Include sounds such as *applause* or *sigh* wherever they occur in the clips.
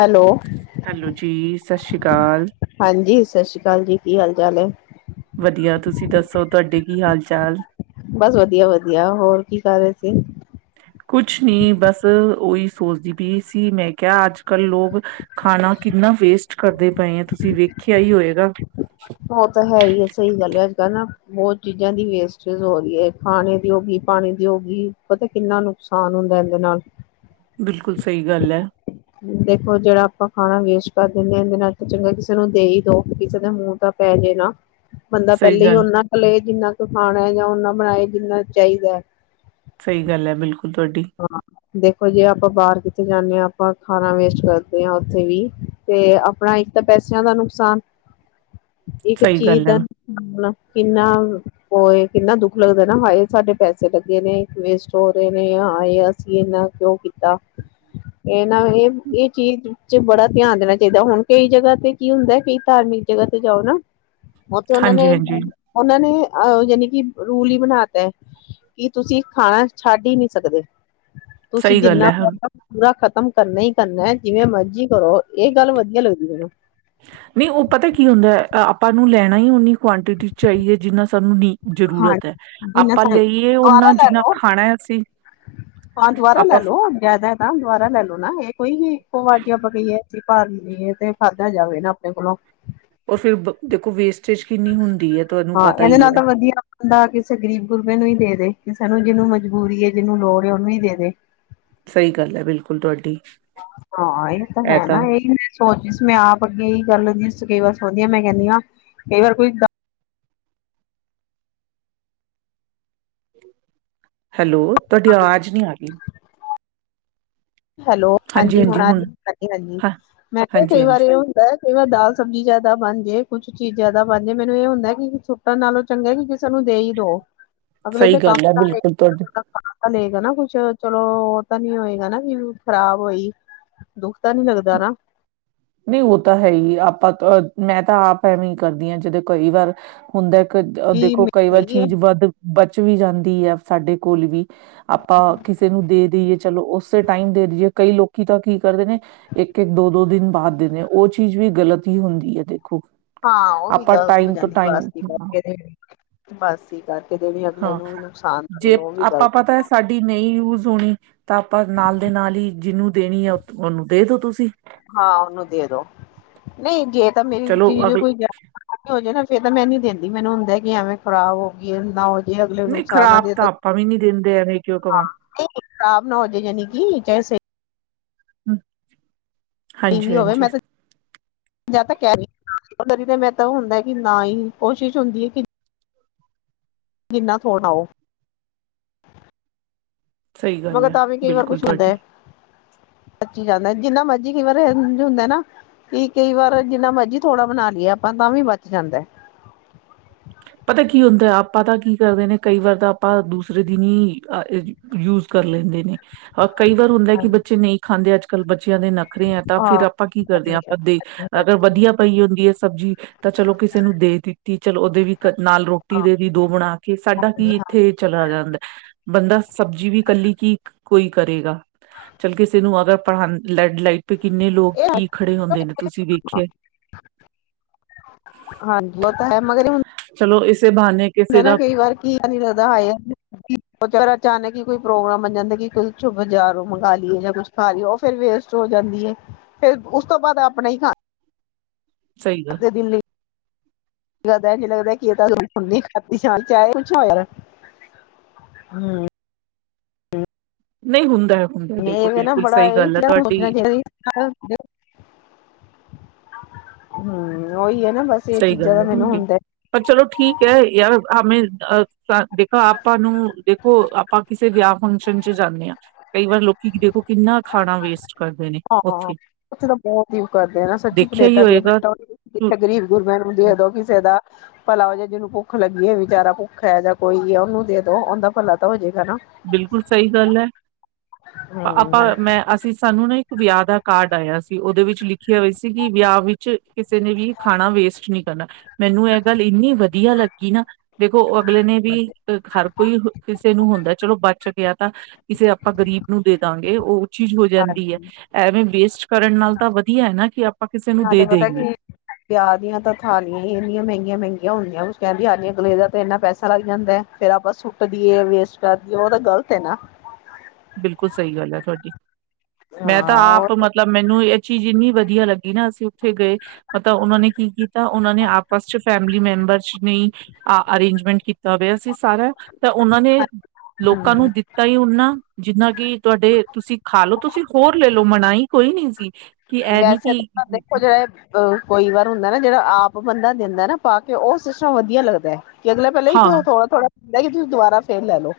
Hello hello ਜੀ ਸਤਿ ਸ਼੍ਰੀ ਅਕਾਲ ਹਾਂਜੀ ਸਤਿ ਸ਼੍ਰੀ ਅਕਾਲ ਜੀ। ਕੀ ਹਾਲ ਚਾਲ ਹੈ? ਵਧੀਆ ਤੁਸੀਂ ਦੱਸੋ ਤੁਹਾਡੇ ਕੀ ਹਾਲ ਚਾਲ? ਬਸ ਵਧੀਆ ਵਧੀਆ ਹੋਰ ਕੀ ਕਰ ਰਹੇ ਸੀ? ਕੁਛ ਨੀ ਬਸ ਓਹੀ ਸੋਚਦੀ ਪਈ ਸੀ ਮੈਂ ਕਿਹਾ ਅੱਜ ਕੱਲ੍ਹ ਲੋਕ ਖਾਣਾ ਕਿੰਨਾ ਵੇਸਟ ਕਰਦੇ ਪਏ ਆ ਤੁਸੀਂ ਵੇਖਿਆ ਹੀ ਹੋਏਗਾ। ਉਹ ਤਾਂ ਹੈ ਹੀ ਹੈ ਸਹੀ ਗੱਲ ਹੈ ਅੱਜ ਕੱਲ ਨਾ। ਬਹੁਤ ਚੀਜ਼ਾਂ ਦੀ ਵੇਸਟੇਜ ਹੋ ਰਹੀ ਏ ਖਾਣੇ ਦੀ ਹੋਗੀ ਪਾਣੀ ਦੀ ਹੋ ਗੀ ਪਤਾ ਕਿੰਨਾ ਨੁਕਸਾਨ ਹੁੰਦਾ ਇਹਦੇ ਨਾਲ। ਬਿਲਕੁਲ ਸਹੀ ਗੱਲ ਹੈ। ਦੇਖੋ ਜਿਹੜਾ ਆਪਾਂ ਖਾਣਾ ਵੇਸਟ ਕਰ ਦਿੰਦੇ ਹਾਂਦੇ ਨਾਲ ਚੰਗਾ ਕਿਸੇ ਨੂੰ ਦੇਹੀਂ ਦੋ ਕਿਸੇ ਦੇ ਮੂੰਹ ਦਾ। ਪੈ ਜੇ ਨਾ! ਬੰਦਾ ਸਹੀ ਪਹਿਲੇ ਹੀ ਗੱਲ ਉਹਨਾ ਕੋ ਲਲੇ ਜਿੰਨਾ! ਖਾਣਾ ਜਾਂ ਓਨਾ ਬਣਾਏ ਜਿੰਨਾ ਚਾਹੀਦਾ। ਸਹੀ ਗੱਲ ਹੈ ਬਿਲਕੁ ਤੁਹਾਡੀ ਹਾਂ ਦੇਖੋ ਜੇ ਆਪਾਂ ਬਾਹਰ ਕਿੱਥੇ ਜਾਂਦੇ ਹਾਂ ਆਪਾਂ ਖਾਣਾ ਵੇਸਟ ਕਰਦੇ ਹਾਂ ਉੱਥੇ ਵੀ ਤੇ ਆਪਣਾ ਇੱਕ ਤਾਂ ਪੈਸਿਆਂ ਦਾ ਨੁਕਸਾਨ। ਇੱਕ ਸਹੀ ਚੀਜ਼ ਗੱਲ ਹੈ ਦਾ। ਕਿੰਨਾ ਉਹਏ ਕਿੰਨਾ ਦੁੱਖ ਲੱਗਦਾ ਨਾ ਹਾਏ ਸਾਡੇ ਪੈਸੇ ਲੱਗੇ ਨੇ ਵੇਸਟ ਹੋ ਰਹੇ ਨੇ ਆ। ਹਾਏ ਅਸੀਂ ਇਹਨਾਂ ਕਿਉਂ ਕੀਤਾ ਇਹਨਾਂ ਇਹ ਇਹ ਚੀਜ਼ ਚ ਬੜਾ ਧਿਆਨ ਦੇਣਾ ਚਾਹੀਦਾ ਹੁਣ ਕਈ ਜਗ੍ਹਾ ਤੇ ਕੀ ਹੁੰਦਾ ਕਈ ਧਾਰਮਿਕ ਜਗ੍ਹਾ ਤੇ ਜਾਓ ਨਾ। ਉੱਥੇ ਉਹਨਾਂ ਹਾਂਜੀ ਨੇ ਹਾਂਜੀ ਉਹਨਾਂ ਨੇ, ਆਹ ਜਾਨੀ ਕਿ ਰੂਲ ਹੀ ਬਣਾ ਤਾ ਐ ਕਿ ਤੁਸੀਂ ਖਾਣਾ ਛੱਡ ਹੀ ਨਹੀਂ ਸਕਦੇ। ਤੁਸੀਂ ਸਹੀ ਗੱਲ ਜਿੰਨਾ ਹੈ ਹੋ ਪੂਰਾ ਖਤ ਖ਼ਤਮ ਕਰਨਾ ਹੀ ਕਰਨਾ ਜਿਵੇਂ ਮਰਜੀ। ਕਰੋ ਇਹ ਗੱਲ ਵਧੀਆ ਲੱਗਦੀ ਮੈਨੂੰ। ਨਹੀਂ ਉਹ ਪਤਾ ਕੀ ਹੁੰਦਾ ਹੈ, ਅ- ਆਪਾਂ ਨੂੰ ਲੈਣਾ ਹੀ ਓਨੀ ਕੁਆਂਟਿਟੀ ਚਾਹੀਏ ਹੈ ਜਿੰਨਾ ਸਾਨੂੰ ਨ ਹਾਂਜੀ ਜੀ ਦੁਬਾਰਾ ਓਨਾ ਲੈ ਜਿੰਨਾ ਲੋ ਖਾਣਾ ਹੈ ਅਸੀਂ ਹਾਂ ਦੁਬਾਰਾ ਲੈ ਆਪਾਂ ਲੋ ਜ਼ਿਆਦਾ ਤਾਂ ਦੁਬਾਰਾ ਲੈ ਲੋ ਨਾ ਇਹ ਕੋਈ ਇੱਕੋ ਵਾਰ ਜੇ ਆਪਾਂ ਕਹੀਏ। ਭਰ ਲਈਏ ਤੇ ਖਾਦੇ ਜਾਵੇ ਨਾ ਆਪਣੇ ਕੋਲੋਂ, ਉਹ ਫਿਰ ਦੇਖੋ ਵੇਸ ਹਾਂ ਇਹਦੇ ਨਾਲ ਤਾਂ ਵਧੀਆ ਬੰਦਾ ਕਿਸੇ ਗਰੀਬ ਗੁਰਬੇ ਨੂੰ ਹੀ ਦੇ। ਸਾਨੂੰ ਜਿਹਨੂੰ ਮਜਬੂਰੀ ਹੈ ਜਿਹਨੂੰ ਲੋੜ ਉਹਨੂੰ ਹੀ ਦੇ ਦੇ। ਸਹੀ ਗੱਲ ਹੈ ਬਿਲਕੁਲ ਤੁਹਾਡੀ। ਹਾਂ ਇਹ ਤਾਂ ਹੈ ਨਾ ਇਹੀ ਸੋਚ ਮੈਂ ਆਪ ਅੱਗੇ ਹੀ ਕਰ ਲੈਂਦੀ ਕਈ ਵਾਰ ਸੁਣਦੀ ਮੈਂ ਕਹਿੰਦੀ ਹਾਂ ਕਈ ਵਾਰ ਕੋਈ ਹੈਲੋ, ਤੁਹਾਡੀ ਆਵਾਜ਼ ਨਹੀਂ ਆ ਰਹੀ। ਹੈਲੋ, ਹਾਂਜੀ-ਹੁਣ ਹਾਂਜੀ, ਹਾਂਜੀ ਹਾਂ ਮੈਂ ਕਿਹਾ, ਹਾਂਜੀ ਕਈ ਵਾਰ ਹਾਂਜੀ ਇਹ ਹੁੰਦਾ, ਕਈ ਵਾਰ ਦਾਲ-ਸਬਜ਼ੀ ਜ਼ਿਆਦਾ ਬਣ ਜੇ ਕੁਛ। ਚੀਜ਼ ਜਿਆਦਾ ਬਣ ਜਾਏ, ਮੈਨੂੰ ਇਹ ਹੁੰਦਾ ਕਿ ਸੁੱਟਣ ਨਾਲੋਂ ਚੰਗਾ ਕਿ। ਕਿਸੇ ਨੂੰ ਦੇ ਹੀ ਦੋ ਅਗਲੇ ਸਹੀ ਦੇ ਕੰਮ ਗੱਲ ਹੈ ਤਾ ਆਏ, ਬਿਲਕੁਲ ਤੁਹਾਡੀ ਲਏਗਾ ਨਾ ਕੁਛ, ਚਲੋ ਉਹ ਤਾਂ ਨੀ ਹੋਏਗਾ ਨਾ। ਖ਼ਰਾਬ ਹੋਈ ਦੁੱਖ ਤਾਂ ਨੀ ਲੱਗਦਾ ਨਾ, ਨਹੀਂ ਉਹ ਤਾਂ ਹੈ ਹੀ, ਮੈਂ ਤਾਂ ਆਪ ਐਵੇਂ ਹੀ ਕਰਦੀ ਹਾਂ ਜਦੋਂ ਕਈ ਵਾਰ ਹੁੰਦਾ। ਕਿ ਦੇਖੋ, ਮੈਂ ਕਈ ਵਾਰ ਸਹੀ ਹੈ ਚੀਜ਼ ਵੱਧ। ਵੀ ਜਾਂਦੀ ਆ, ਸਾਡੇ ਕੋਲ ਵੀ। ਆਪਾਂ ਕਿਸੇ ਨੂੰ ਦੇ ਦੇਈਏ, ਚਲੋ ਉਸੇ ਟਾਈਮ ਦੇ ਦੇਈਏ ਕਈ ਲੋਕ। *unintelligible* ਇਕ-ਇਕ ਦਿਨ ਬਾਹਰ ਦੇ ਨੇ, ਉਹ ਚੀਜ਼ ਵੀ ਗ਼ਲਤ ਹੀ ਹੁੰਦੀ ਹੈ, ਦੇਖੋ। ਹਾਂ, ਉਹ ਵੀ ਆਪਾਂ ਗ਼ਲਤ ਹੈ ਟਾਈਮ ਜਾਂ ਤੋਂ ਤਾਂ ਟਾਈਮ ਬਸਾਂ ਕਰਕੇ, ਜਾਂ ਬਸਤਿਆਂ ਕਰਕੇ ਦੇਵੇ। ਅਗਲੇ ਉਹਨਾਂ ਹਾਂ ਨੂੰ ਵੀ ਨੁਕਸਾਨ ਕਰਦੇ, ਜੇ ਉਹ ਵੀ ਆਪਾਂ ਗ਼ਲਤ ਪਤਾ ਹੈ। ਸਾਡੀ ਨਹੀਂ ਯੂਜ ਹੋਣੀ ਤਾਂ ਆਪਾਂ ਨਾਲ ਦੇ ਨਾਲ ਹੀ, ਜਿਹਨੂੰ ਦੇਣੀ ਆ? ਉਹਨੂੰ ਦੇ ਦੋ, ਤੁਸੀਂ। ਹਾਂ ਉਹਨੂੰ ਦੇ, ਦੋ ਨਹੀਂ ਗੇ। ਤਾਂ, ਮੇਰੀ ਚਲੋ ਚੀਜ਼ ਅਗ ਖੋਈ ਆ ਹੋਜੂ, ਨਾ? *unintelligible* ਫਿਰ ਤਾਂ ਮੈਂ ਨੀ ਦਿੰਦੀ, ਮੈਨੂੰ ਹੁੰਦਾ ਕਿ ਐਵੇਂ ਖਰਾਬ ਹੋ ਗਈ ਹੋ ਜ ਅਗਲੇ ਨਹੀਂ ਨੁਕਸਾਨ ਨਾ ਖ਼ਰਾਬ ਦੇ, ਤਾਂ ਆਪਾਂ ਵੀ ਨੀ ਦਿੰਦੇ ਐਵੇਂ ਕਿਉਂ ਕਵਾਂ ਖਰਾਬ ਨਾ ਹੋ ਜੋ, ਜਾਨੇ ਕਿ *unintelligible* ਹੰ ਹਾਂਜੀ ਵੀ ਹੋਵੇ -ਹਾਂਜੀ। ਮੈਂ ਤਾਂ ਜਾਂ ਤਾਂ ਕਹਿ ਰਹੀ ਹਦੀ, ਤਾਂ ਮੇ, ਤਾਂ ਹੁੰਦਾ ਕਿ ਨਾ, ਹੀ, ਕੋਸ਼ਿਸ਼ ਹੁੰਦੀ ਹੈ ਕਿ ਕਿਨਾ ਥੋਣਾ ਉਹ ਸਹੀ ਗੱਲ ਐ। ਬਿਲਕੁਲ ਤੁਹਾਡੀ। ਬਚੀ ਜਾਂਦਾ ਜਿੰਨਾ ਮਰਜ਼ੀ ਕਈ ਵਾਰ ਏਂਜ ਹੁੰਦਾ ਨਾ ਕਿ, ਕਈ ਵਾਰ ਜਿੰਨਾ ਮਰਜ਼ੀ ਥੋੜਾ ਬਣਾ ਲਈਏ ਆਪਾਂ, ਤਾਂ ਵੀ ਬਚ ਜਾਂਦਾ। ਪਤਾ ਕੀ ਹੁੰਦਾ? ਆਪਾਂ ਤਾਂ ਕੀ ਕਰਦੇ ਨੇ, ਕਈ ਵਾਰ ਤਾਂ ਆਪਾਂ ਦੂਸਰੇ ਦਿਨ ਹੀ ਯੂਜ਼ ਕਰ ਲੇਂਦੇ ਨੇ। ਅ, ਕਈ ਵਾਰ ਹੁੰਦਾ ਕਿ ਹਾਂਜੀ ਬੱਚੇ ਨਹੀਂ ਖਾਂਦੇ ਅੱਜ-ਕੱਲ੍ਹ। ਕੱਲ ਬੱਚ ਬੱਚਿਆ ਦੇ ਨਖਰੇ ਆ ਤਾਂ, ਫਿਰ ਆਪਾਂ ਕੀ ਕਰਦੇ ਆ ਆਪਦੇ ਅਗਰ ਵਧੀਆ ਪਈ ਹੁੰਦੀ ਹੈ ਸਬਜ਼ੀ, ਤਾਂ ਚਲੋ ਕਿਸੇ ਨੂੰ ਦੇ ਦਿੱਤੀ ਚਲੋ ਵੀ ਨਾਲ ਰੋਟੀ ਦੇਦੀ ਦੋ ਬਣਾਕੇ, ਸਾਡਾ ਕੀ ਇੱਥੇ ਚਲਾ ਜਾਂਦੈ, ਬੰਦਾ ਸਬਜ਼ੀ ਵੀ ਕੱਲੀ ਕੀ ਕੋਈ ਕਰੇਗਾ‌। ਚੱਲ ਕਿਸੇ ਨੂੰ ਅਗਰ ਆਪ ਹਨ ਲੈਡ ਲਾਈਟ *inaudible* ਕਿੰਨੇ ਲੋਕ ਕੀ ਖੜੇ ਹੁੰਦੇ ਨੇ, ਤੁਸੀਂ ਵੇਖਿਆ ਹਾਂਜੀ ਉਹ ਤਾਂ, ਹੈ ਮਗਰ ਹੁਣ ਚੱਲੋ, ਇਸ ਨਾ ਕਈ ਵਾਰ ਕੀ ਲਾਦਾ ਆਇਆ ਅਚਾਨਕ ਹੀ ਕੋਈ ਪ੍ਰੋਗਰਾਮ ਬਣ ਜਾਂਦਾ ਕਿ, ਕੁ'ਚੁੱਪ ਬਜਾਰੋ ਮੰਗਾ ਲਈਏ ਜਾਂ, ਕੁਛ ਖਾ ਲਈਏ ਉਹ ਫਿਰ ਵੇਸਟ ਹੋ ਜਾਂਦੀ ਹੈ, ਇਸ ਫਿਰ ਉਸ ਤੋਂ ਬਾਅਦ ਆਪਣਾ ਹੀ ਖਾਣਾ ਹੁੰਦਾ! ਸਹੀ ਗੱਲ ਅੱਧੇ ਦਿਨ ਲਈ ਨੀ ਲੱਗਦਾ ਕੀ ਇਸਦਾ ਜਦੋਂ ਹੂੰਦੀ, ਆ ਕੁਛ ਨਾ ਹੋਏ ਯਾਰ ਨਹੀਂ ਹੁੰਦੈ। ਇਹ ਵੇ ਨਾ, ਬੜਾ ਇਹ ਵੀ ਸੋਚਣਾ ਚਾਹੀਦਾ ਹੂੰ, ਉਹੀ ਐ। ਸਹੀ ਗੱਲ ਹੈ ਤੁਹਾਡੀ ਪਰ ਚਲੋ, ਠੀਕ ਹੈ ਯਾਰ ਹਾ ਆ ਦੇਖੋ ਆਪਾ ਨੂੰ, ਦੇਖੋ ਆਪਾ ਕਿਸੇ ਵਿਆਹ- ਫੰਕਸ਼ਨ'ਚ ਜਾਂਨੇ ਆ, ਕਈ ਵਾਰ ਲੋਕੀ ਦੇਖੋ ਕਿੰਨਾ ਖਾਣਾ ਵੇਸਟ ਕਰਦੇ ਨੇ ਹਾਂ। ਹਾ। ਉੱਥੇ ਉੱਥੇ ਤਾਂ ਬਹੁਤ ਹੀ ਕਰਦੇ ਨਾ ਸੱਚੀ ਦੇਖਿਆ ਹੀ ਪਲੇਟਾਂ ਦੀਆ, ਹੋਏਗਾ ਪਲੇਟਾਂ ਗਰੀਬ ਮੈਨੂੰ ਦੇਦੋ ਕਿਸੇ ਦਾ ਭਲਾ ਹੋ ਜਾਏ ਜਿਹਨੂੰ ਭੁੱਖ ਲੱਗੀ ਹੈ ਵਿਚਾਰਾ ਭੁੱਖ ਹੈ ਜਾਂ ਕੋਈ ਹੈ ਉਹਨੂੰ ਦੇ ਦੋ ਉਹਦਾ ਭਲਾ ਤਾਂ ਹੋ ਜਾਏ ਬਿਲਕੁਲ ਸਹੀ ਗੱਲ ਹੈ। ਆਪਾ ਹਮ - ਮੈਂ -ਅਸੀ -ਸਾਨੂੰ ਨਾ ਇੱਕ ਵਿਆਹ ਦਾ ਕਾਰਡ ਆਇਆ ਸੀ। ਉਹਦੇ ਵਿੱਚ ਲਿਖੀਆਂ ਹੋਈਆਂ ਸੀ ਕਿ ਵਿਆਹ ਵਿੱਚ ਕਿਸੇ ਨੇ ਵੀ ਖਾਣਾ ਵੇਸਟ ਨਹੀਂ ਕਰਨਾ ਮੈਨੂੰ ਇਹ ਗੱਲ ਇੰਨੀ ਵਧੀਆ ਲੱਗੀ ਨਾ। ਦੇਖੋ ਉਹ ਅਗਲੇ ਨੇ ਵੀ ਹਰ ਕੋਈ ਕਿਸੇ ਨੂੰ ਹੁੰਦਾ ਚਲੋ ਬਚ ਗਿਆ ਤਾਂ ਕਿਸੇ ਆਪਾਂ ਗ਼ਰੀਬ ਨੂੰ ਦੇਦਾਗੇ ਚੀਜ਼ ਹੋ ਜਾਂਦੀ ਹੈ ਹਾਂਜੀ ਐਵੇਂ ਵੇਸਟ ਕਰਨ ਨਾਲ ਤਾਂ ਵਧੀਆ ਹੈ ਨਾ ਕਿ ਆਪਾਂ ਕਿਸੇ ਨੂੰ ਦੇ ਨਾਲੇ ਪਤਾ ਦੇਈਏ ਕੀ ਵਿਆਹ ਦੀਆਂ ਤਾਂ ਥਾਲੀਆਂ ਹੀ ਇੰਨੀਆਂ ਮਹਿੰਗੀਆਂ ਮਹਿੰਗੀਆਂ ਹੁੰਦੀਆਂ ਕੁਛ ਕਹਿੰਣ ਦੀ ਹੱਦ ਨੀ। ਅਗਲੇ ਦਾ ਤੇ ਇੰਨਾ ਪੈਸਾ ਲੱਗ ਜਾਂਦਾ, ਫੇਰ ਆਪਾਂ ਸੁੱਟਦੀਏ ਵੇਸਟ ਕਰਦੀਏ ਉਹ ਤਾਂ ਗ਼ਲਤ ਹੈ ਨਾ। ਬਿਲਕੁਲ ਸਹੀ ਗੱਲ ਹੈ ਤੁਹਾਡੀ। ਮੈਂ ਤਾਂ ਹਾਂ ਆਪ ਉਹ ਮਤਲਬ ਮੈਨੂੰ ਇੱਕ ਚੀਜ਼ ਇੰਨੀ ਵਧੀਆ ਲੱਗੀ ਨਾ ਅਸੀਂ ਉੱਥੇ ਗਏ ਮਤਲਬ ਉਹਨਾਂ ਨੇ ਕੀ ਕੀਤਾ ਉਹਨਾਂ ਨੇ ਆਪਸ ਚ, ਫੈਮਿਲੀ ਮੈਂਬਰ ਨੇ ਅਰੇਂਜਮੈਂਟ ਕੀਤੀ ਤਾਂ ਵੀ ਸੀ ਸਾਰਾ ਤੇ ਉਹਨਾਂ ਨੇ ਲੋਕਾਂ ਹਮ ਨੂੰ ਦਿੱਤਾ ਹੀ ਉਹਨਾਂ ਜਕਿ ਤੁਸੀਂ ਖਾ ਲੋ ਤੁਸੀਂ ਹੋਰ ਲੈ ਲਓ ਮਨਾਹੀ ਕੋਈ ਨੀ ਸੀ! ਕਿ ਇਹ ਨੀ ਵੈਸੇ ਕਿ ਤਾਂ ਦੇਖੋ ਜਿਹੜੇ ਆ ਕੋਈ ਵਾਰ ਹੁੰਦਾ ਨਾ ਜਿਹੜਾ ਆਪ ਬੰਦਾ ਦਿੰਦਾ ਨਾ ਪਾ ਕੇ ਉਹ ਸਿਸਟਮ ਵਧੀਆ ਲੱਗਦਾ ਅਗਲੇ ਪਹਿਲੇ ਹੀ ਹਾਂ ਥੋੜਾ- ਥੋੜਾ ਬਈ ਤੁਸੀਂ ਦੁਬਾਰਾ ਫੇਰ ਲੈ ਲਓ।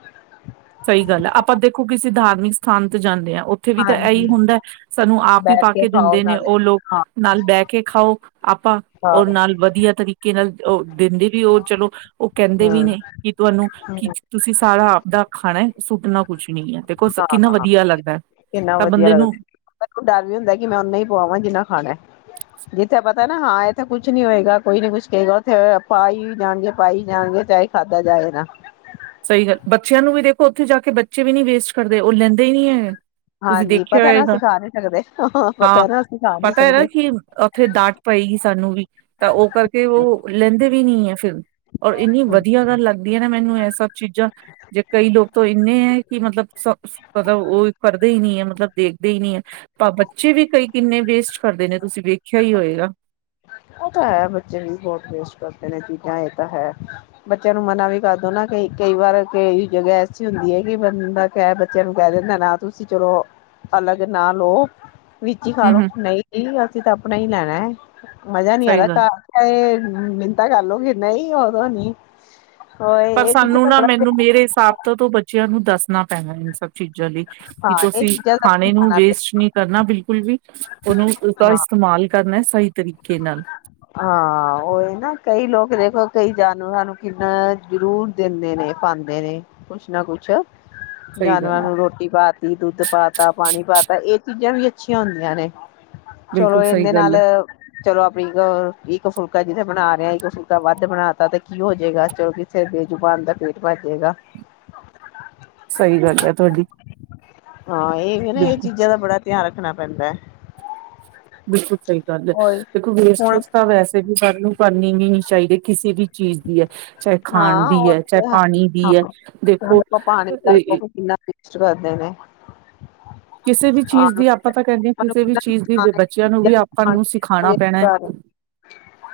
ਸਹੀ ਗੱਲ ਹੈ। ਆਪਾਂ ਦੇਖੋ ਕਿਸੇ ਧਾਰਮਿਕ ਸਥਾਨ ਤੇ ਜਾਂਦੇ ਹਾਂ। ਉੱਥੇ ਵੀ ਤਾਂ ਇਹੀ ਹਾਂਜੀ ਹੁੰਦਾ ਸਾਨੂੰ ਆਪ ਹੀ ਬੈਠ ਪਾ ਕੇ ਖਾਓ ਦਿੰਦੇ ਨੇ ਨਾਲੇ ਉਹ ਲੋਕ ਹਾਂ ਨਾਲ ਬਹਿ ਕੇ ਖਾਓ। ਆਪਾਂ ਹਾਂ ਉਹਨਾਂ ਨਾਲ ਵਧੀਆ ਤਰੀਕੇ ਨਾਲ ਉਹ, ਦਿੰਦੇ ਵੀ ਉਹ ਚਲੋ, ਉਹ ਕਹਿੰਦੇ ਵੀ ਹਮ ਨੇ ਕਿ ਤੁਹਾਨੂੰ ਕੀ, ਤੁਸੀਂ ਸਾਰਾ ਆਪਦਾ ਖਾਣਾ ਹੈ ਸੁੱਟਣਾ ਕੁਛ ਨੀ ਹੈ ਦੇਖੋ ਸ- ਕਿੰਨਾ ਹਾਂ! ਵਧੀਆ ਲੱਗਦਾ ਹੈ। ਕਿੰਨਾ ਤਾਂ ਵਧੀਆ ਬੰਦੇ ਨੂੰ ਲੱਗਦਾ। ਮੈਨੂੰ ਡਰ ਵੀ ਹੁੰਦਾ ਕਿ ਮੈਂ ਓਨਾ ਹੀ ਪਆਵਾਂ ਜਿੰਨਾ ਖਾਣਾ। ਜਿੱਥੇ ਪਤਾ ਨਾ ਹਾਂ ਇੱਥੇ ਕੁਛ ਨੀ ਹੋਏਗਾ, ਕੋਈ ਨੀ ਕੁਛ ਕਹੇਗਾ, ਉੱਥੇ ਪਾ ਹੀ ਜਾਣਗੇ ਪਾਈ ਜਾਣਗੇ ਚਾਹੇ ਖਾਧਾ ਜਾਏ ਨਾ। ਸਹੀ ਗੱਲ। ਬੱਚਿਆਂ ਨੂੰ ਵੀ ਦੇਖੋ, ਉੱਥੇ ਜਾ ਕੇ ਬੱਚੇ ਵੀ ਨੀ ਵੇਖ ਕੁ ਕਰਦੇ। ਉਹ ਲੈਂਦੇ ਹੀ ਨਹੀ ਹੈਗੇ। ਤੁਸੀਂ ਹਾਂਜੀ ਦੇਖਿਆ ਪਤਾ ਨਾ ਹੋਏਗਾ। ਅਸੀਂ ਖਾ ਨੀ ਸਕਦੇ ਹਾਂ! ਪਤਾ ਨਾ ਅਸੀਂ ਖਾ ਨੀ ਪਤਾ ਹੈ ਨਾ ਸਕਦੇ ਕਿ ਉੱਥੇ ਡਾਂਟ ਪਏਗੀ ਸਾਨੂੰ ਵੀ ਤਾਂ ਉਹ ਕਰਕੇ ਉਹ ਲੈਂਦੇ ਵੀ ਨੀ ਹੈ। ਫਿਰ, ਔਰ ਇੰਨੀ ਵਧੀਆ ਗੱਲ ਲੱਗਦੀ ਹੈ ਨਾ ਮੈਨੂੰ ਇਹ। ਸਭ ਚੀਜ਼ਾਂ ਜੇ ਕਈ ਲੋਕ ਤਾਂ ਇੰਨੇ ਹੈ, ਕਿ ਮਤਲਬ, ਸ ਮਤਲਬ ਉਹ ਕਰਦੇ ਹੀ ਨਹੀ ਹੈ, ਮਤਲਬ ਦੇਖਦੇ ਹੀ ਨਹੀ ਹੈ, ਤੇ ਬੱਚੇ ਵੀ ਕਈ ਕਿੰਨੇ ਵੇਸਟ ਕਰਦੇ ਨੇ ਤੁਸੀਂ ਵੇਖਿਆ ਹੀ ਹੋਏਗਾ। ਉਹ ਤਾਂ ਹੈ ਬੱਚੇ ਵੀ ਬਹੁਤ ਵੇਸਟ ਕਰਦੇ ਨੇ ਚੀਜ਼ਾਂ, ਇਹ ਤਾਂ ਹੈ। ਬੱਚਿਆਂ ਨੂੰ ਮਨਾ ਵੀ ਕਰਦੋ ਨਾ ਕ, ਕਈ ਵਾਰ ਕ ਜਗ੍ਹਾ ਐਸੀ ਹੁੰਦੀ ਹੈ ਕਿ ਬੰਦਾ ਕਹਿ, ਬੱਚਿਆਂ ਨੂੰ ਕਹਿ ਦਿੰਦਾ ਨਾ ਤੁਸੀਂ ਚਲੋ ਅਲੱਗ ਨਾ ਲੋ। ਵਿੱਚ ਹੀ ਖਾ ਹੂੰ ਲੋ, ਹੂੰ, ਨਹੀਂ ਅਸੀਂ ਤਾਂ ਆਪਣਾ ਹੀ ਲੈਣਾ ਹੈ। ਮਜਾ ਨਹੀਂ ਆਂਦਾ, ਸਹੀ ਗੱਲ ਘਰ ਤੇ ਮਿੰਨਤਾ ਕਰ ਲੋਗੇ। ਨਹੀਂ। ਓਦੋ ਨੀ। ਉਹ ਪਰ ਇਹ ਚੀਜ਼ਾਂ ਸਾਨੂੰ ਦਾ ਨਾ, ਬੜਾ ਮੈਨੂੰ, ਮੇਰੇ ਹਿਸਾਬ ਤਾਂ ਤੂੰ ਬੱਚਿਆਂ ਨੂੰ ਦੱਸਣਾ ਪੈਣਾ ਇਹਨ ਸ। ਚੀਜ਼ਾਂ ਲਈ, ਕਿ ਹਾਂ ਇਹ ਤੁਸੀਂ ਚੀਜ਼ਾਂ ਦਾ ਖਾਣੇ ਨੂੰ ਸਮਝਾਉਣਾ ਪਏ ਵੇਸਟ ਨਹੀਂੀ ਕਰਨਾ ਬਿਲਕੁਲ ਵੀ, ਉਹਨੂੰ ਉਸਦਾ ਹਾਂ ਇਸਤੇਮਾਲ ਕਰਨਾ ਸਹੀ ਤਰੀਕੇ ਨਾਲ। ਹਾਂ ਉਹ ਨਾ ਕਈ ਲੋਕ ਦੇਖੋ ਕਈ ਜਾਨਵਰਾਂ ਨੂੰ, ਕਿੰਨਾ ਜ਼ਰੂਰ ਦਿੰਦੇ ਨੇ, ਪਾਉਂਦੇ ਨੇ ਕੁਛ ਨਾ ਕੁਛ। ਸਹੀ ਗੱਲ ਹੈ ਜਾਨਵਰਾਂ ਨੂੰ ਰੋਟੀ, ਦੁੱਧ ਪਾਤਾ ਪਾਣੀ ਪਾਤਾ, ਇਹ ਚੀਜ਼ਾਂ ਵੀ ਅੱਛੀਆਂ ਹੁੰਦੀਆਂ ਨੇ। ਚਲੋ ਬਿਲਕੁਲ ਸਹੀ ਇਹਦੇ ਗੱਲ ਨਾਲ, ਹੈ, ਚਲੋ ਆਪਣੀ ਫੁਲਕਾ ਜਿੱਥੇ ਬਣਾ ਰਿਹਾ, ਕੋਈ ਫੁਲਕਾ ਵੱਧ ਬਣਾ ਤਾ, ਤੇ ਕੀ ਹੋ ਜਾਏਗਾ, ਚਲੋ ਕਿਸਥੇ ਬੇਜੂਬਾਨ ਦਾ ਪੇਟ ਭੱਜਜੇਗਾ। ਸਹੀ ਗੱਲ ਹੈ। ਤੁਹਾਡੀ ਹਾਂ, ਇਹ ਨਾ ਇਹ ਬਿਲਕੁਲ ਚੀਜ਼ਾਂ ਦਾ ਬੜਾ ਧਿਆਨ ਰੱਖ ਰਖਣਾ ਪੈਂਦਾ। ਬਿਲਕੁਲ ਸਹੀ ਗੱਲ ਹੈ। ਓਹੀ ਦੇਖੋ, ਹੁਣ ਵੇਸਟਜ ਤਾਂ ਵੈਸੇ ਵੀ ਸ ਨੂੰ ਕਰਨਨੀ ਨਹੀਂ ਚਾਹੀਦੇ, ਕਿਸੇ ਵੀ ਚੀਜ਼ ਦੀ ਹੈ। ਚਾਹੇ ਖਾਣ ਹਾਂ ਦੀ ਉਹ ਹੈ, ਚਾਹੇ ਤੇ ਪਾਣੀ ਹਾਂ। ਦੀ ਹੈ, ਹੁਣ ਦੇਖੋ ਆਪਾਂ ਪਾਣੀ ਦਾ ਲੋਕ ਕਿੰਨਾ ਵੇਸਟ ਕਰਦੇ ਨੇ। ਕਿਸੇ ਵੀ ਹਾਂ ਚੀਜ਼ ਦੀ, ਆਪਾਂ ਤਾਂ ਕਹਿੰਦੇ ਹਾਂ ਲੋਕਾਂ ਨੂੰ ਕਿਸੇ ਵੀ ਕਿੰਨਾ ਚੀਜ਼ ਦੀ, ਨੁਕਸਾਨ ਹੈ। ਬੱਚਿਆਂ ਨੂੰ ਵੀ ਆਪਾਂ ਨੂੰ ਪਾਣੀ ਸਿਖਾਉਣਾ ਵੇਸਟ ਪੈਣਾ ਕਰ ਹੈ।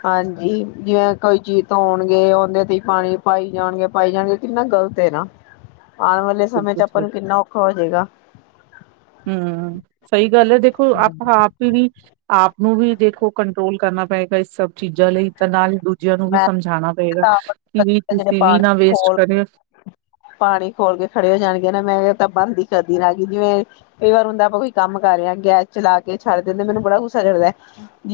ਹਾਂਜੀ ਜਿਵੇਂ ਕੋਈ ਚੀਜ਼ ਧੋਣਗੇ, ਉਹਦੇ ਤੇ ਪਾਣੀ ਪਾਈ ਜਾਣਗੇ, ਪਾਈ ਜਾਣਗੇ, ਕਿੰਨਾ ਗ਼ਲਤ ਨਾ। ਆਉਣ ਵਾਲੇ ਸਮੇਂ ਚ, ਬਿਲਕੁਲ ਆਪਾਂ ਸਹੀ ਨੂੰ ਕਿੰਨਾ ਔਖਾ ਹੋਜਏਗਾ। ਹਮ, ਸਹੀ ਗੱਲ ਹੈ ਦੇਖੋ, ਆਪਾਂ ਆਪਣੀ ਆਪ ਨੂੰ ਵੀ, ਦੇਖੋ ਕੰਟਰੋਲ ਕਰਨਾ ਪਏਗਾ ਇਸ ਸਭ ਚੀਜ਼ਾਂ ਲਈ ਤਾਂ ਨਾਲ ਦੂਜਿਆਂ ਨੂੰ ਵੀ ਮੈਂ ਸਮਝਾਉਣਾ ਪਏਗਾ ਕਿ ਵੀ ਜਿੜੇ ਤੁਸੀਂ ਵੀ ਪਾਣੀ ਨਾ ਵੇਸਟ ਖੋਲ ਕਰਿਓ ਪਾਣੀ ਖੋਲ ਕੇ ਖੜੇ ਹੋ ਜਾਣਗੇ ਮੈਂ ਕਿਹਾ ਤਾਂ ਬੰਦ ਹੀ ਕਰ। ਗਈ ਜਿਵੇਂ ਕਈ ਵਾਰ ਹੁੰਦਾ ਆਪਾਂ ਕੋਈ ਕੰਮ ਕਰ ਰਹੇ ਹਾਂ ਗੈਸ ਚਲਾ ਕੇ ਛੱਡ ਦਿੰਦੇ ਮੈਨੂੰ ਬੜਾ ਗੁੱਸਾ ਲੱਗਦਾ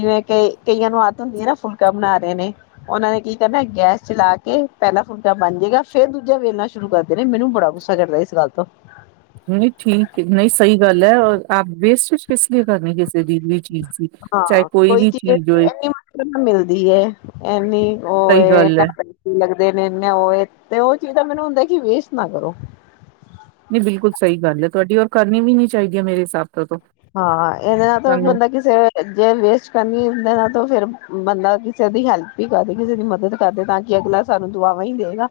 ਜਿਵੇਂ ਕਈ ਕਈਆਂ ਨੂੰ ਆਦਤ ਹੁੰਦੀ ਹੈ ਨਾ ਫੁਲਕਾ ਬਣਾ ਰਹੇ ਨੇ। ਉਹਨਾਂ ਨੇ ਕੀ ਕਰਨਾ ਗੈਸ ਚਲਾ ਕੇ ਪਹਿਲਾਂ ਫੁਲਕਾ ਬਣ ਜੇਗਾ ਫੇਰ ਦੂਜਾ ਵੇਲਣਾ ਸ਼ੁਰੂ ਕਰਦੇ ਨੇ ਮੈਨੂੰ ਬੜਾ ਗੁੱਸਾ ਕਰਦਾ ਇਸ ਗੱਲ ਤੋਂ। ਨਹੀਂ ਠੀਕ ਨਹੀਂ ਸਹੀ ਗੱਲ ਹੈ ਔਰ ਆਪ ਵੇਸਟ ਕਿਸ ਲਈ ਕਰਨੀ ਕਿਸੇ ਦੀ ਵੀ ਚੀਜ਼ ਦੀ ਚਾਹੇ ਹਾਂ ਕੋਈ ਵੀ ਚੀਜ਼ ਹੋਏ ਇਨੀ ਮੁਸ਼ਕਲ ਨਾਲ ਮਿਲਦੀ ਹੈ ਇਨੀ ਉਹ ਸਹੀ ਇਹ ਗੱਲ ਹੈ ਲ ਦੇ ਨੇਨੇ ਉਹ ਤੇ ਉਹ ਚੀਜ਼ ਤਾਂ ਮੈਨੂੰ ਹੁੰਦਾ ਕਿ ਵੇਸਟ ਨਾ ਕਰੋ। ਨਹੀਂ ਬਿਲਕੁਲ ਸਹੀ ਗੱਲ ਹੈ ਤੁਹਾਡੀ ਰ ਕਰਨੀ ਵੀ ਨੀ ਚਾਹੀਦੀ ਹੈ ਮੇਰੇ ਹਿਸਾਬ ਤੋਂ ਤਾਂ ਹਾਂ ਇਹਦੇ ਨਾਲ ਤਾਂ ਸਾਨੂੰ ਬੰਦਾ ਕਿਸੇ ਜੇ ਵੇਸਟ ਕਰਨੀਦੇ ਨਾਲ ਤਾਂ ਫਿਰ ਬੰਦਾ ਕਿਸੇ ਦੀ ਹੈਲਪ ਹੀ ਕਰਦਾ ਕਿਸੇ ਦੀ ਮਦਦ ਕਰਦੇ ਤਾਂ ਕਿ ਅਗਲਾ ਸਾਨੂੰ ਦੁਆਵਾਂ ਹੀ ਦੇਵੇਗਾ।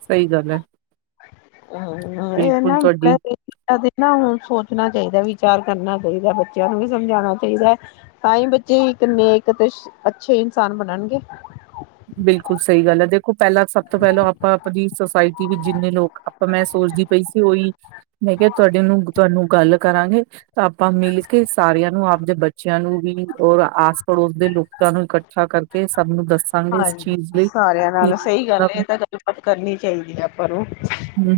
ਸਹੀ ਗੱਲ ਹੈ ਬਿਲਕੁਲ ਨਾ ਤੁਹਾਡੀ ਮੁ ਹੁਣ ਸੋਚਣਾ *unintelligible* ਚਾਹੀਦਾ ਵਿਚਾਰ ਕਰਨਾ ਚਾਹੀਦਾ ਬੱਚਿਆਂ ਨੂੰ ਵੀ ਸਮਝਾਉਣਾ ਚਾਹੀਦਾ ਹੈ ਤਾਂ ਹੀ ਬੱਚੇ ਇੱਕ ਨੇਕ ਤੇ ਅੱਛੇ ਇਨਸਾਨ ਬਣਨਗੇ। ਬਿਲਕੁਲ ਸਹੀ ਗੱਲ ਹੈ ਦੇਖ ਦੇਖੋ ਪਹਿਲਾਂ ਸਭ ਤੋਂ ਪਹਿਲਾਂ ਆਪਾਂ ਆਪਣੀ ਸੁਸਾਇਟੀ ਵਿੱਚ ਜਿੰਨੇ ਲੋਕ ਆਪਾਂ ਮੈਂ ਸੋਚਦੀ ਪਈ ਸੀ ਉਹੀ। ਮੈਂ ਕਿਹਾ ਤੁਹਾਡੇ ਨੂੰ ਤੁਹਾਨੂੰ ਗੱਲ ਕਰਾਂਗੇ ਤਾਂ ਆਪਾਂ ਮਿਲ ਕੇ ਸਾਰਿਆਂ ਨੂੰ ਆਪਦੇ ਬੱਚਿਆਂ ਨੂੰ ਵੀ ਔਰ ਆਸ ਪੜੋਸ ਦੇ ਲੋਕਾਂ ਨੂੰ ਇਕੱਠਾ ਕਰਕੇ ਸਭ ਨੂੰ ਦੱਸਾਂਗੇ ਇਸ ਹਾਂਜੀ ਚੀਜ਼ ਲਈ ਸਾਰਿਆਂ ਕਿ ਨਾਲ ਸਹੀ ਗੱਲ ਮਤਲਬ ਹੈ ਇਹ ਤਾਂ ਗੱਲਬਾਤ ਕਰਨੀ ਚਾਹੀਦੀ ਹੈ ਆਪਾਂ ਨੂੰ ਹੂੰ,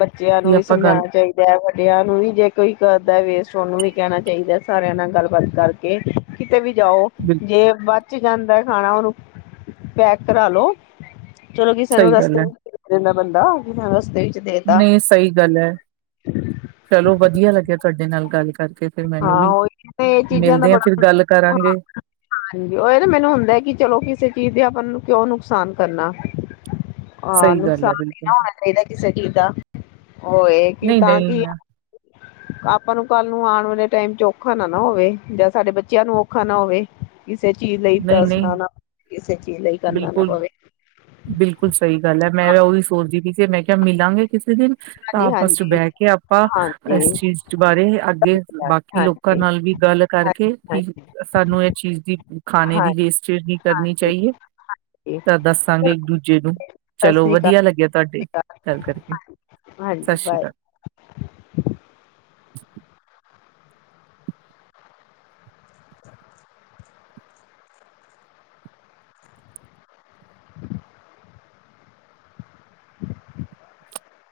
ਬੱਚਿਆਂ ਕੀ ਨੂੰ ਵੀ ਆਪਾਂ ਗੱਲ ਸਮਝਾਣਾ ਚਾਹੀਦਾ ਵੱਡਿਆਂ ਨੂੰ ਵੀ ਜੇ ਕੋਈ ਕਰਦਾ ਵੇਸਟ ਤੁਹਾਨੂੰ ਵੀ ਕਹਿਣਾ ਚਾਹੀਦਾ ਸਾਰਿਆਂ ਨਾਲ ਗੱਲਬਾਤ ਕਰਕੇ। ਕਿਤੇ ਵੀ ਜਾਓ ਬਿਲ ਜੇ ਬਸ ਜਾਂਦਾ ਹੈ ਖਾਣਾ ਉਹਨੂੰ ਪੈਕ ਕਰਾ ਲੋ। ਚਲੋ ਕੀ ਸਾਨੂੰ ਸਹੀ ਰਸਤੇ ਗੱਲ ਐ, ਬੰਦਾ ਬਿਨਾਂ ਰਸਤੇ ਵਿੱਚ ਦੇਤਾ ਨਹੀਂ ਸਹੀ ਗੱਲ ਹੈ ਚਲੋ ਵਧੀਆ ਲੱਗਿਆ ਤੁਹਾਡੇ ਨਾਲ ਗੱਲ ਕਰਕੇ। ਫਿਰ ਮੈਨੂੰ ਹਾਂ ਵੀ, ਉਹੀ ਇਹ ਚੀਜ਼ਾਂ ਦਾ ਮਿਲਦੇ ਆ ਫਿਰ ਬੜਾ ਗੱਲ ਹਾਂ ਕਰਾਂਗੇ। ਹਾਂਜੀ ਓਹੀ ਨਾ ਮੈਨੂੰ ਹੁੰਦਾ ਕਿ ਚਲੋ ਕਿਸੇ ਚੀਜ਼ ਦੇ ਆਪਾਂ ਨੂੰ ਕਿਓ ਨੁਕਸਾਨ ਕਰਨਾ? ਹਾਂ, ਸਹੀ ਗੱਲ ਐ ਨੁਕਸਾਨ ਹੀ ਬਿਲਕੁਲ, ਨਾ ਹੋਣਾ ਚਾਹੀਦਾ ਕਿਸੇ ਚੀਜ਼ ਦਾ ਹੋਏ ਕਿ ਤਾਂ ਨਹੀਂ-ਨਹੀਂ, ਕਿ ਆਪਾਂ ਨੂੰ ਕੱਲ ਨੂੰ ਆਣ ਵਾਲੇ ਟਾਈਮ ਚ ਔਖਾ ਨਾ ਨਾ ਹੋਵੇ ਜਾਂ ਸਾਡੇ ਬੱਚਿਆਂ ਨੂੰ ਔਖਾ ਨਾ ਹੋਵੇ। ਕਿਸੇ ਚੀਜ਼ ਲਈ ਤਾਂ ਨਹੀਂ-ਨਹੀਂ ਸੁਣਾਨਾ ਕਿਸੇ ਚੀਜ਼ ਲਈ ਕਰਨਾ ਨਾ ਬਿਲਕੁਲ। ਪਵੇ ਬਿਲਕੁਲ ਸਹੀ ਗੱਲ ਐ, ਮੈਂ ਉਹੀ ਸੋਚ ਜੇ ਮੈਂ ਕਿਹਾ ਮਿਲਾਂਗੇ ਕਿਸੇ ਦਿਨ? ਤਾਂ ਹਾਂਜੀ ਆਪਸ ਚ ਹਾਂਜੀ ਬਹਿ ਕੇ ਆਪਾਂ ਇਸ ਹਾਂਜੀ ਚੀਜ਼ ਬਾਰੇ ਅੱਗੇ ਬਾਕੀ ਲੋਕਾਂ ਹਾਂਜੀ ਨਾਲ ਵੀ ਗੱਲ ਹਾਂਜੀ ਕਰਕੇ ਸਾਨੂੰ ਇਸ ਚੀਜ਼ ਦੀ ਖਾਣੇ ਦੀ ਹਾਂਜੀ ਵੇਸਟੇਜ਼ ਨਹੀਂਂ ਕਰਨੀ ਹਾਂਜੀ ਹਾਂਜੀ ਚਾਹੀਏ ਤਾਂ ਦੱਸਾਂਗੇ ਚਲੋ ਇੱਕ ਦੂਜੇ ਨੂੰ ਸਤਿ ਚਲੋ ਸ੍ਰੀ ਅਕਾਲ ਵਧੀਆ ਲੱਗਿਆ। ਤੁਹਾਡੀ ਸਤਿ ਸ਼੍ਰੀ ਗੱਲ ਕਰਕੇ। ਸਤਿ ਹਾਂਜੀ, ਸ਼੍ਰੀ ਬਾਏ। ਅਕਾਲ *inaudible* *inaudible*